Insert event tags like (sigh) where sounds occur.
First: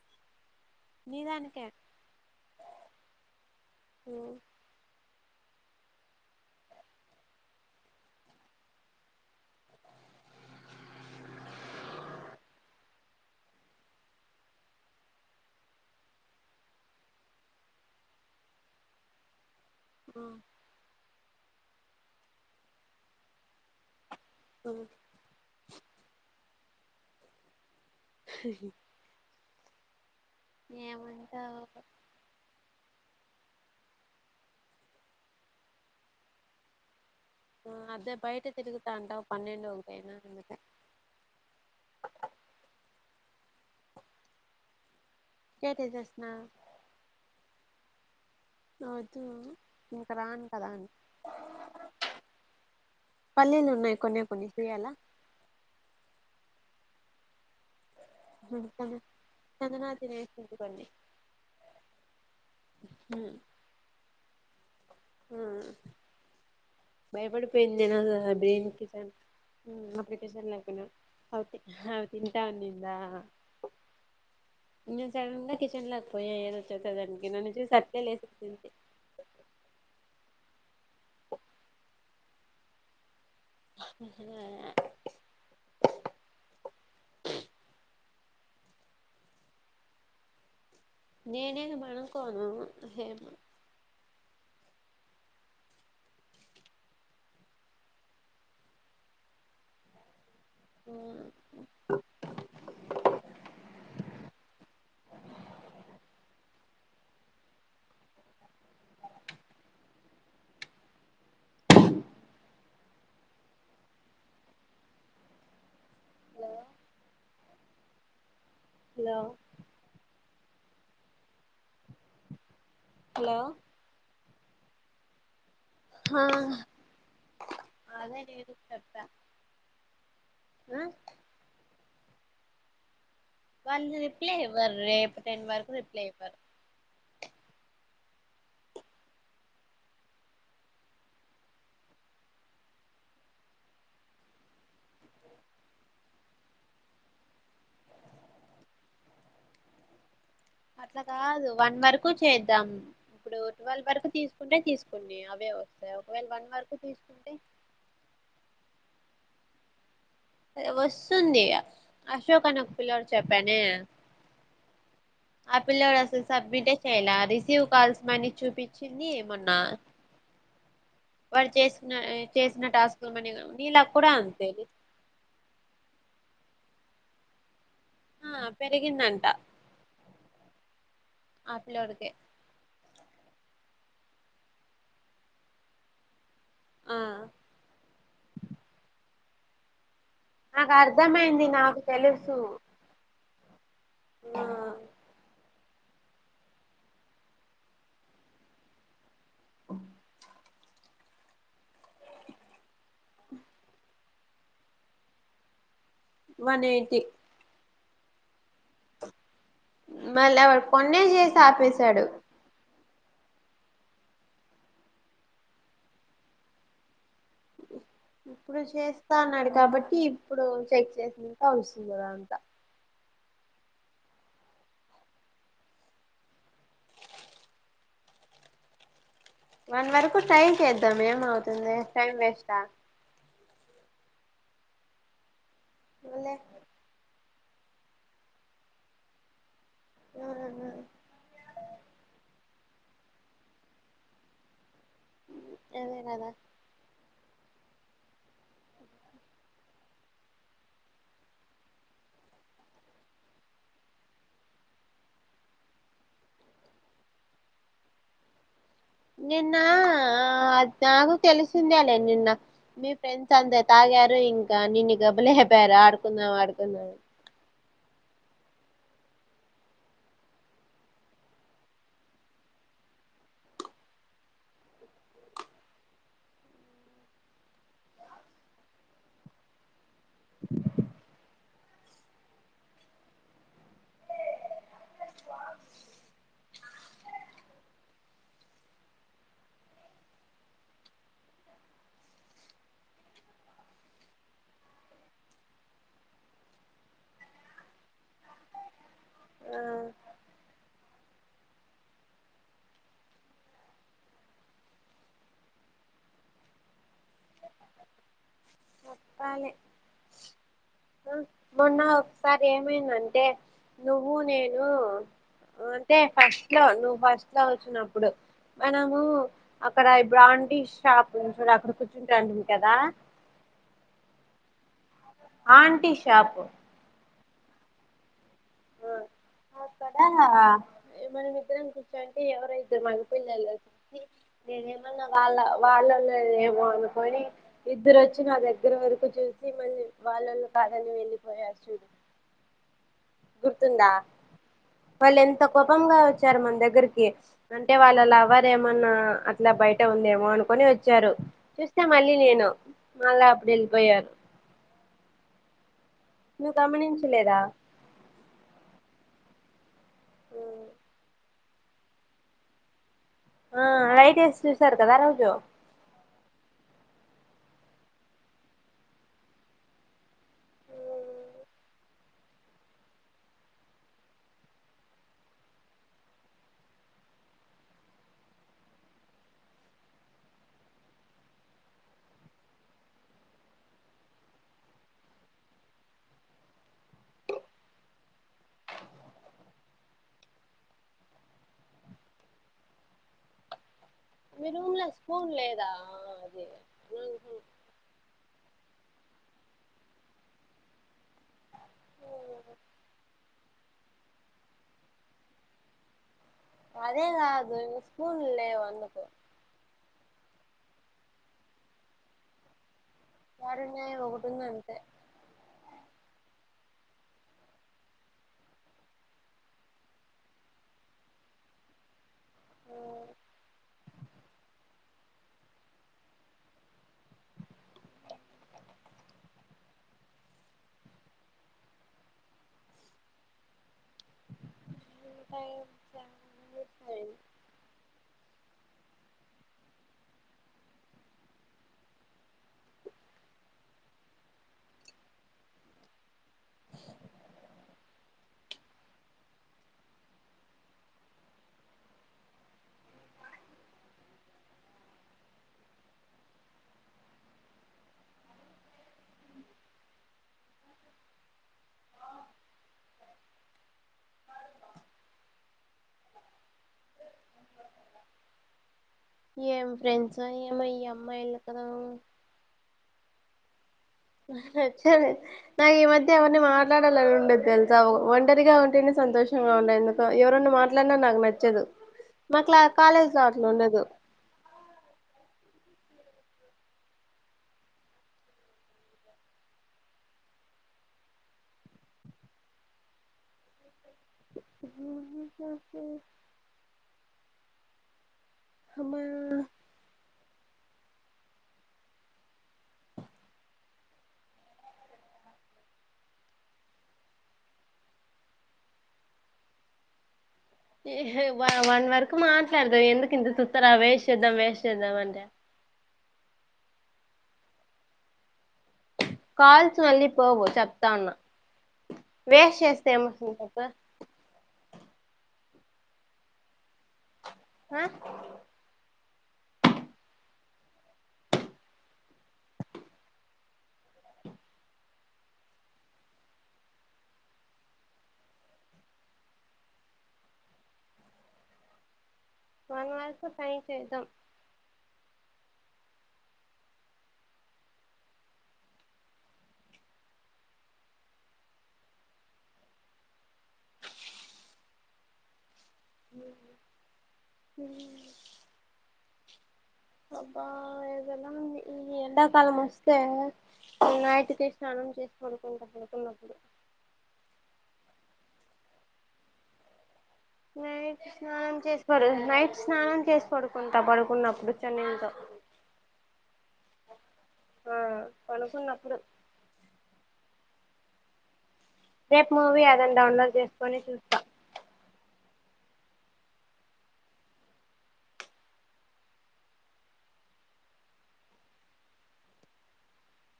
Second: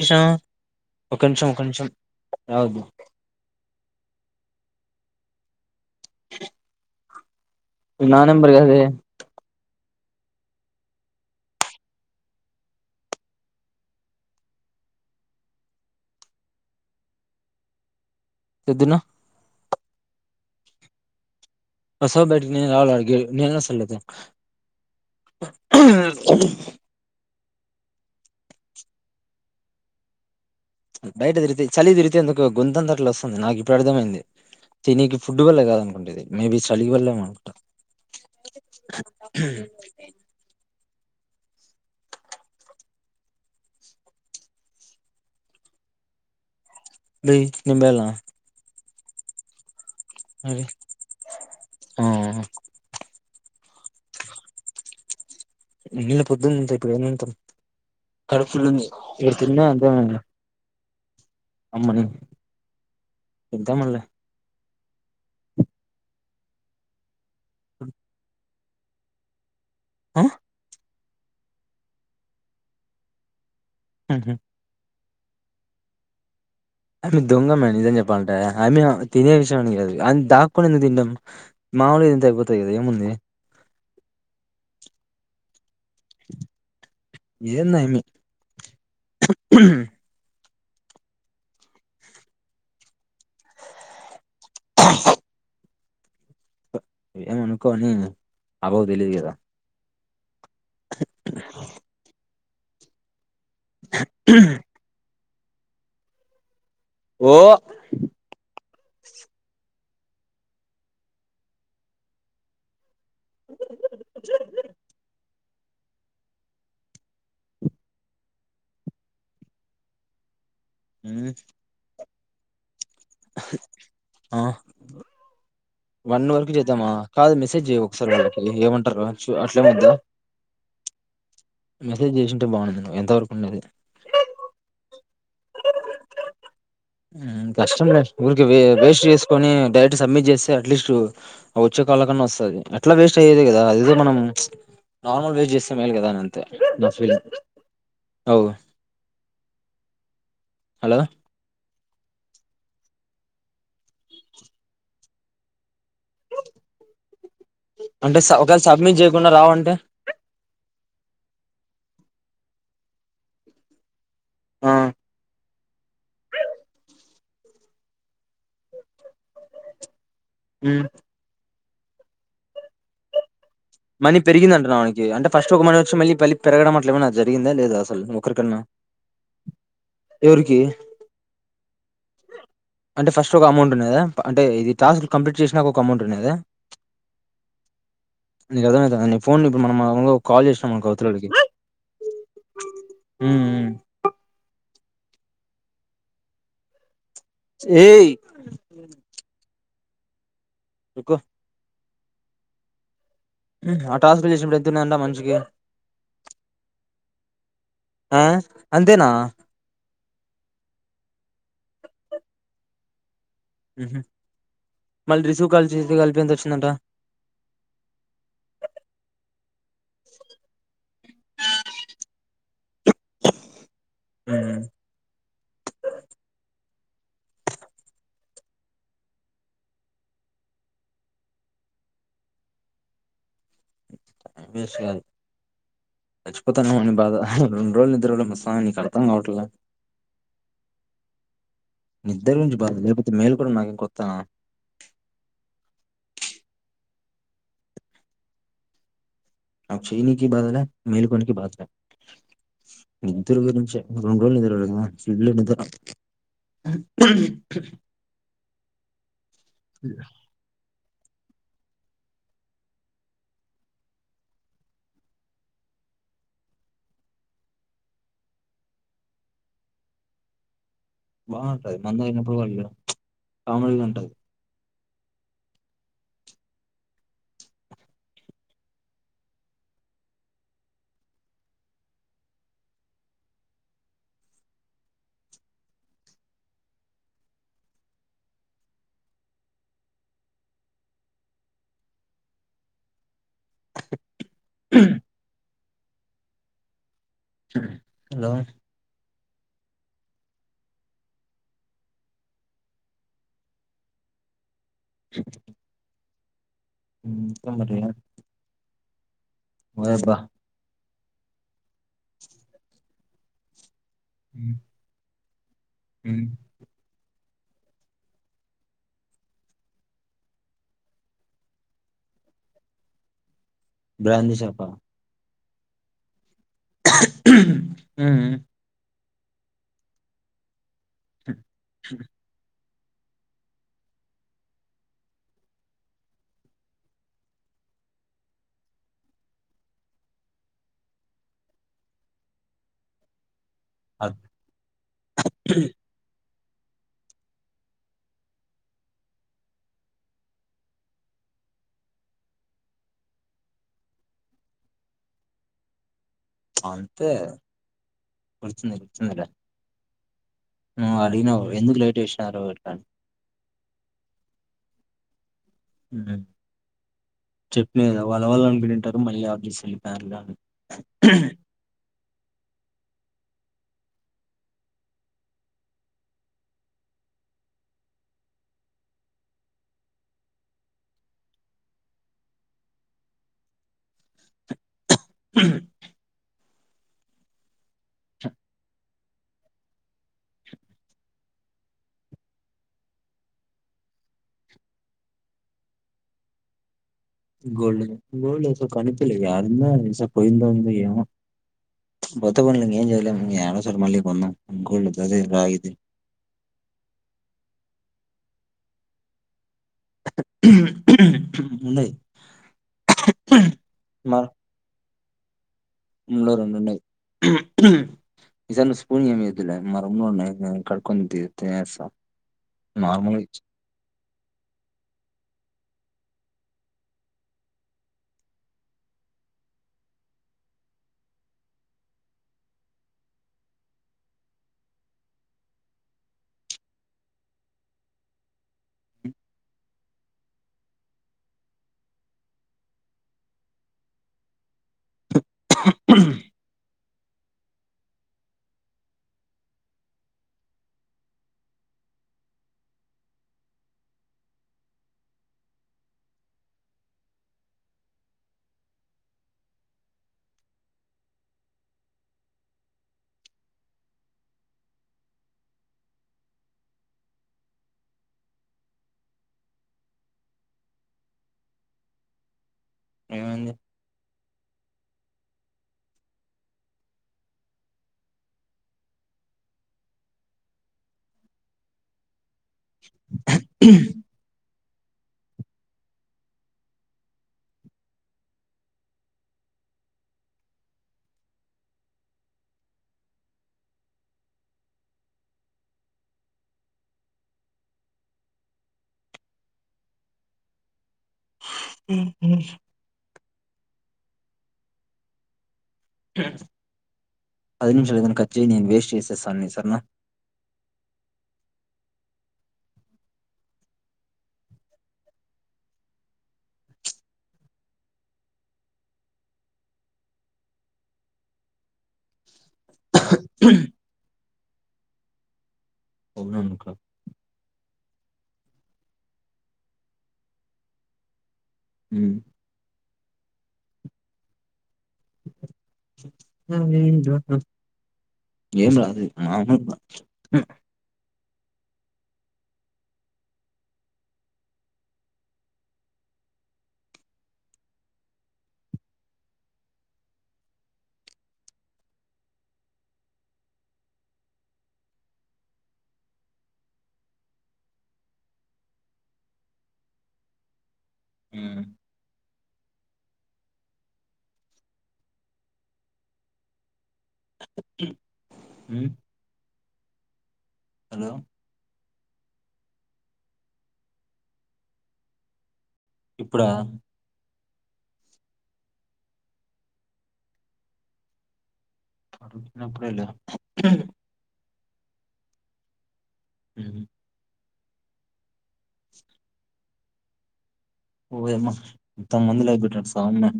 విషా ఒక నిమిషం ఒక నీదానికే నిమిషం రావదు (inaudible) నా నెంబర్ గదే పొద్దున్న ఆ వస్తావా బయటికి నేను రావాలా ఆడికి నేను వస్తాలే అయితే (inaudible) (inaudible) ఏమంటావు బయటతిరిగితే చలి తిరిగితే ఎందుకో గుొంతంద అట్ల వాస్ నాకు ఇప్పుడు అర్థమైంది తినీనికి ఫుడ్ వల్ల కాద అనుకుంటేది మేబీ చలి వల్ల మన ఆ అదే బయట తిరుగుతాంటావ్ పన్నెండ ఒకటా అందుకే గేట్ ఎసేసిన బయ నింబలా అవుదు ఇంకా రాను మరి కదా ఆ పల్లెలో నే కొనీ కొన్ని పూయలా ఉన్నిలే పొద్దుందంత ఇప్పుడు ఏనాంటా కడపు ఫుల్ ఉంది మీరు తిన చందనా అంటే తినేసింది కొన్ని అమ్మని పెదామాల్ని. ఆ భయపడిపోయిందిే తినాలో దేనికి (unintelligible) ఉ ఆ అప్లికేషన్ లేకపోయినా అవి తింటా వునిందా హహ (unintelligible) కిచన్ లోపోయి ఏరో అమీ దొంగ మే నిజం చెప్పాలంట అమీ తినే విషయం అనీ కాదు అ దాకుని ఎందుకు తినడం మాముూలు గా తింటే అయిపోతాదిక్కద ఏముందీ (inaudible) ఏందో (inaudible) నేనేను మనకోను హేమో (inaudible) ఏమనుకోని అవకు తెలియదు కదా. అవును ఓ హలో హలో ఉ హలో ఆ హా వన్ వరకు చేద్దామా కాదు మెసేజ్య ఒకసారి అదే వాళ్ళకి నేను ఏమంటారు. చెప్పా ఆ అట్లేమద్దా మెసేజ్ చేసింటే బాగున్నా ఎంత వరకు ఉండేది వాళ్ళు రిప్లై ఇవ్వరు రేప్ టెన్ వరకు రిప్లై ఇవ్వరు. కష్టం లే ఊరికే వేస్ట్ చేసుకొని డైరెక్ట్ సబ్మిట్ చేస్తే అట్లీస్ట్ వచ్చే కాల్ కన్నా వస్తది. ఎట్లా వేస్ట్ అయ్యేది కదా అదిదో మనం నార్మల్ వేస్ట్ చేస్తే మేలు కదాంతే అవ్ అట్లా కాదు వన్ వరకు చేద్దాం ఇప్పుడు ట్వెల్వ్ వరకు తీసుకుంటే తీసుకుండి అవే వ ఒకవేళ వన్ వరకు తీసుకుంటే, కుడా రావంటే వస్తుంది. అశోక్ అనే ఒక పిల్లడు చెప్పానే ఆ ఆ పిల్లోడు అసలు సబ్మిటే చేయాల రిసీవ్ కాల్స్ మని చూపించింది. మొన్న ఉం వాడు చేసిన, చేసిన టాస్కులు మని నీలాకు కూడా మనీ అంతే పెరిగిందంటవనకి అంటే ఫస్ట్ ఒక మంత్ వచ్చి మళ్ళీ మళ్ళీ పెరగడం అట్ల ఏమనా జరిగిందా లేదా అస ఆ పెరిగిందంట ఎవరికి ఆ పిలోడు కే అంటే ఫస్ట్ ఒక అమౌంట్ ఉన్నదా అంటే ఇది టాస్క్ కంప్లీట్ చేసినాక ఒక అమౌంట్ ఉన్నదా. ఆ నీకు అర్థమైతుందా నీ ఫోన్ ఇప్పుడు మనం కాల్ చేసినాం నాకు అనుకో అవతలోడికి అర్ధమయింది నాకు తెలుసు. ఉమ్, ఉం ఆ ఏయ్ ఓ ఉకో ఆ టాస్క్లు చేసినప్పుడు ఎంతుండదట మనిషికి వన్ ఎయిటీ ఆ అంతేనా మళ్ళీ అవడు కొన్నే చేసి ఆపేశాడు. ఉహు మళ్ళీ రిసీవ్ కాల్చస్త కల్పెంత వచ్చిందట. ఇప్పుడు చేస్తా అన్నాడు. కాబట్టి ఇప్పుడు చెక్ చేసినంత అవుస్తుందిదా అంత ఉం వన్ వరకు టైం చేద్దాం ఏమవుతుంది. టైం వేస్టా వేస్ట్ కాదు. మళ్ళీ చచ్చిపోతాన్నము బాధ రెండు రోజులు నిద్ర పట్టలే మసా నీకు అర్ధం కావట్ల. ఆ బ లేకపోతే మేల్ కూడా నాకేం కొత్తనా అదే గదా ఆ చైైనకి బాధలే మేలుకకి బాధలే నిద్దరు గురించే రెండు రోజులు నిద్ర కదా ఫుల్ నిద్ర నిన్న ఆ నాకు తెలిసిందే లే నిన్న మీ ఫ్రెండ్స్ అందరు తాగారు ఇంకా నిన్ను గబ్బులేపారు ఆడుకుందాం ఆడుకుందాం బాగుంటుది మందు తాగినప్పుడు వాళ్ళ కామిడిగా ఉంటది హలో ఆ మ్ పోనీ వాళ్ళే మొన్న ఒకసారి ఏమైందంటే నువ్వు నేను అంతే ఫస్ట్ లో నువ్వు ఫస్ట్ ఇట్లా వచ్చినప్పుడు మనము అక్కడ అంటి షాప్ ఉ చూడ అప్పుడు ఉంటంటీవీ కదా బ్రాందీ షాప ఆంటీ షాపు ఉహ్ హు అక్కడ మన ఇద్దరం కూర్చో అంటే ఎవరైతే ఇద్దరు మగపిల్లల్లో చూసి నేనేమన్నా. వాళ్ళ వాళ్ళళ ఏమో అనుకొని ఇద్దరు వచ్చి నా దగ్గర వరకు చూసి. మళ్ళీ వాళ్ళళు కాదని వెళ్ళిపోయారు. చూడు గుర్తుందా అద్- వాళ్ళు ఎంత కోపంంగా వచ్చారు మన దగ్గరికి అంటే వాళ్ళ లవర్ ఏమన్నా అట్లా బయట ఉందేమో అనుకుొని వచ్చారు చూస్తే మళ్ళీ నేను మళ్ళా అప్పుడు వెళ్ళిపోయారు నువ్వు అంతే గమనించలేదా (unintelligible) మ్ అడిగినావ్ ఎందుకు లేట్ చేసినారు ఎట్లా ఆ లైటెస్ చూసారు కదా రోజ్ చెప్పిన కదా వాళ్ళ వాళ్ళు అనుకుంటారు మళ్ళీ ఎవరి (unintelligible) కానీ హ మీరుూమ్ లో స్పూన్ లేదా అదే గోల్డ్ గోల్డ్స కనిపలే యారుందా ఏసో పోయింద ఉంది ఏమో మొత్తం పోనీ ఏం జయాలేం జర్ మల్లి కొందాం గోల్డ్ ధరేంద్ ఇద్ అదేలా దాని స్కూల్ వన్నకో ఉన్నాయి యాడునై ఒకటుందంతే రూంలో రెండునై ఈసారి నువ్వు స్పూని అమీదులే మా రూంలో కడుకొన్ తీన్ తినేస్తాం. నార్మల్గా ఇచ్ థాంక్స్ రా (unintelligible) (inaudible) (inaudible) ఏం ఫ్రెండ్స్ ఏమో ఈ అమ్మాయిలు కదా ఏమైంది నచ్చద్ నాకు ఈ మధ్య ఎవరిని మాట్లాడాలని ఉండదు. తెలుసా ఒంటరిగా ఉంటేనే సంతోషంగా ఉంది ఎందుక ఎవరన్నా మాట్లాడినా నాకు నచ్చదు. మాక్ల కాలేజ్ లో అట్లు ఉండదు. కా స (unintelligible) హమ్మయ్య (inaudible) పది నిమిషాలు అతంది కట్ చెయ్. నేను వేస్ట్ చేసేసాన్ని సార్నా. ఏ హే వన్ వరకు మాట్లాడుదాం. ఎందుకు ఇంత చూత్తరా వేస్ చేద్దాం వేస్ చేద్దాం అంటే. కాల్స్ మళ్లి పోవు చెప్తావున్నా వేస్ట్ చేస్తే ఏమొస్తుంది చెప్ అవున ఇంకా ఆ ఉమ్ ఏం రాదు మన వరకు సైన్ చేద్దాం (inaudible) అబ్బా ఉమ్ కళం వస్తే నైటికి స్నానం చేసి పడుకుంటా (inaudible) నైట్ హలో స్నానం చేసి నైట్ స్నానం చేసి పడుకుంటా. పడుకున్నప్పుడు చనిల్తో ఇప్పుడ ఆ పనుకున్నప్పుడు రేపు మూవీ అడుగుతున్నప్పుడే అదని లే డౌన్లోడ్ చేసుకొని చూస్తా. ఉహ్మ్ ఓయామ్మ మోత్తం మంది లైక్ గొట్టినారు సమ్మె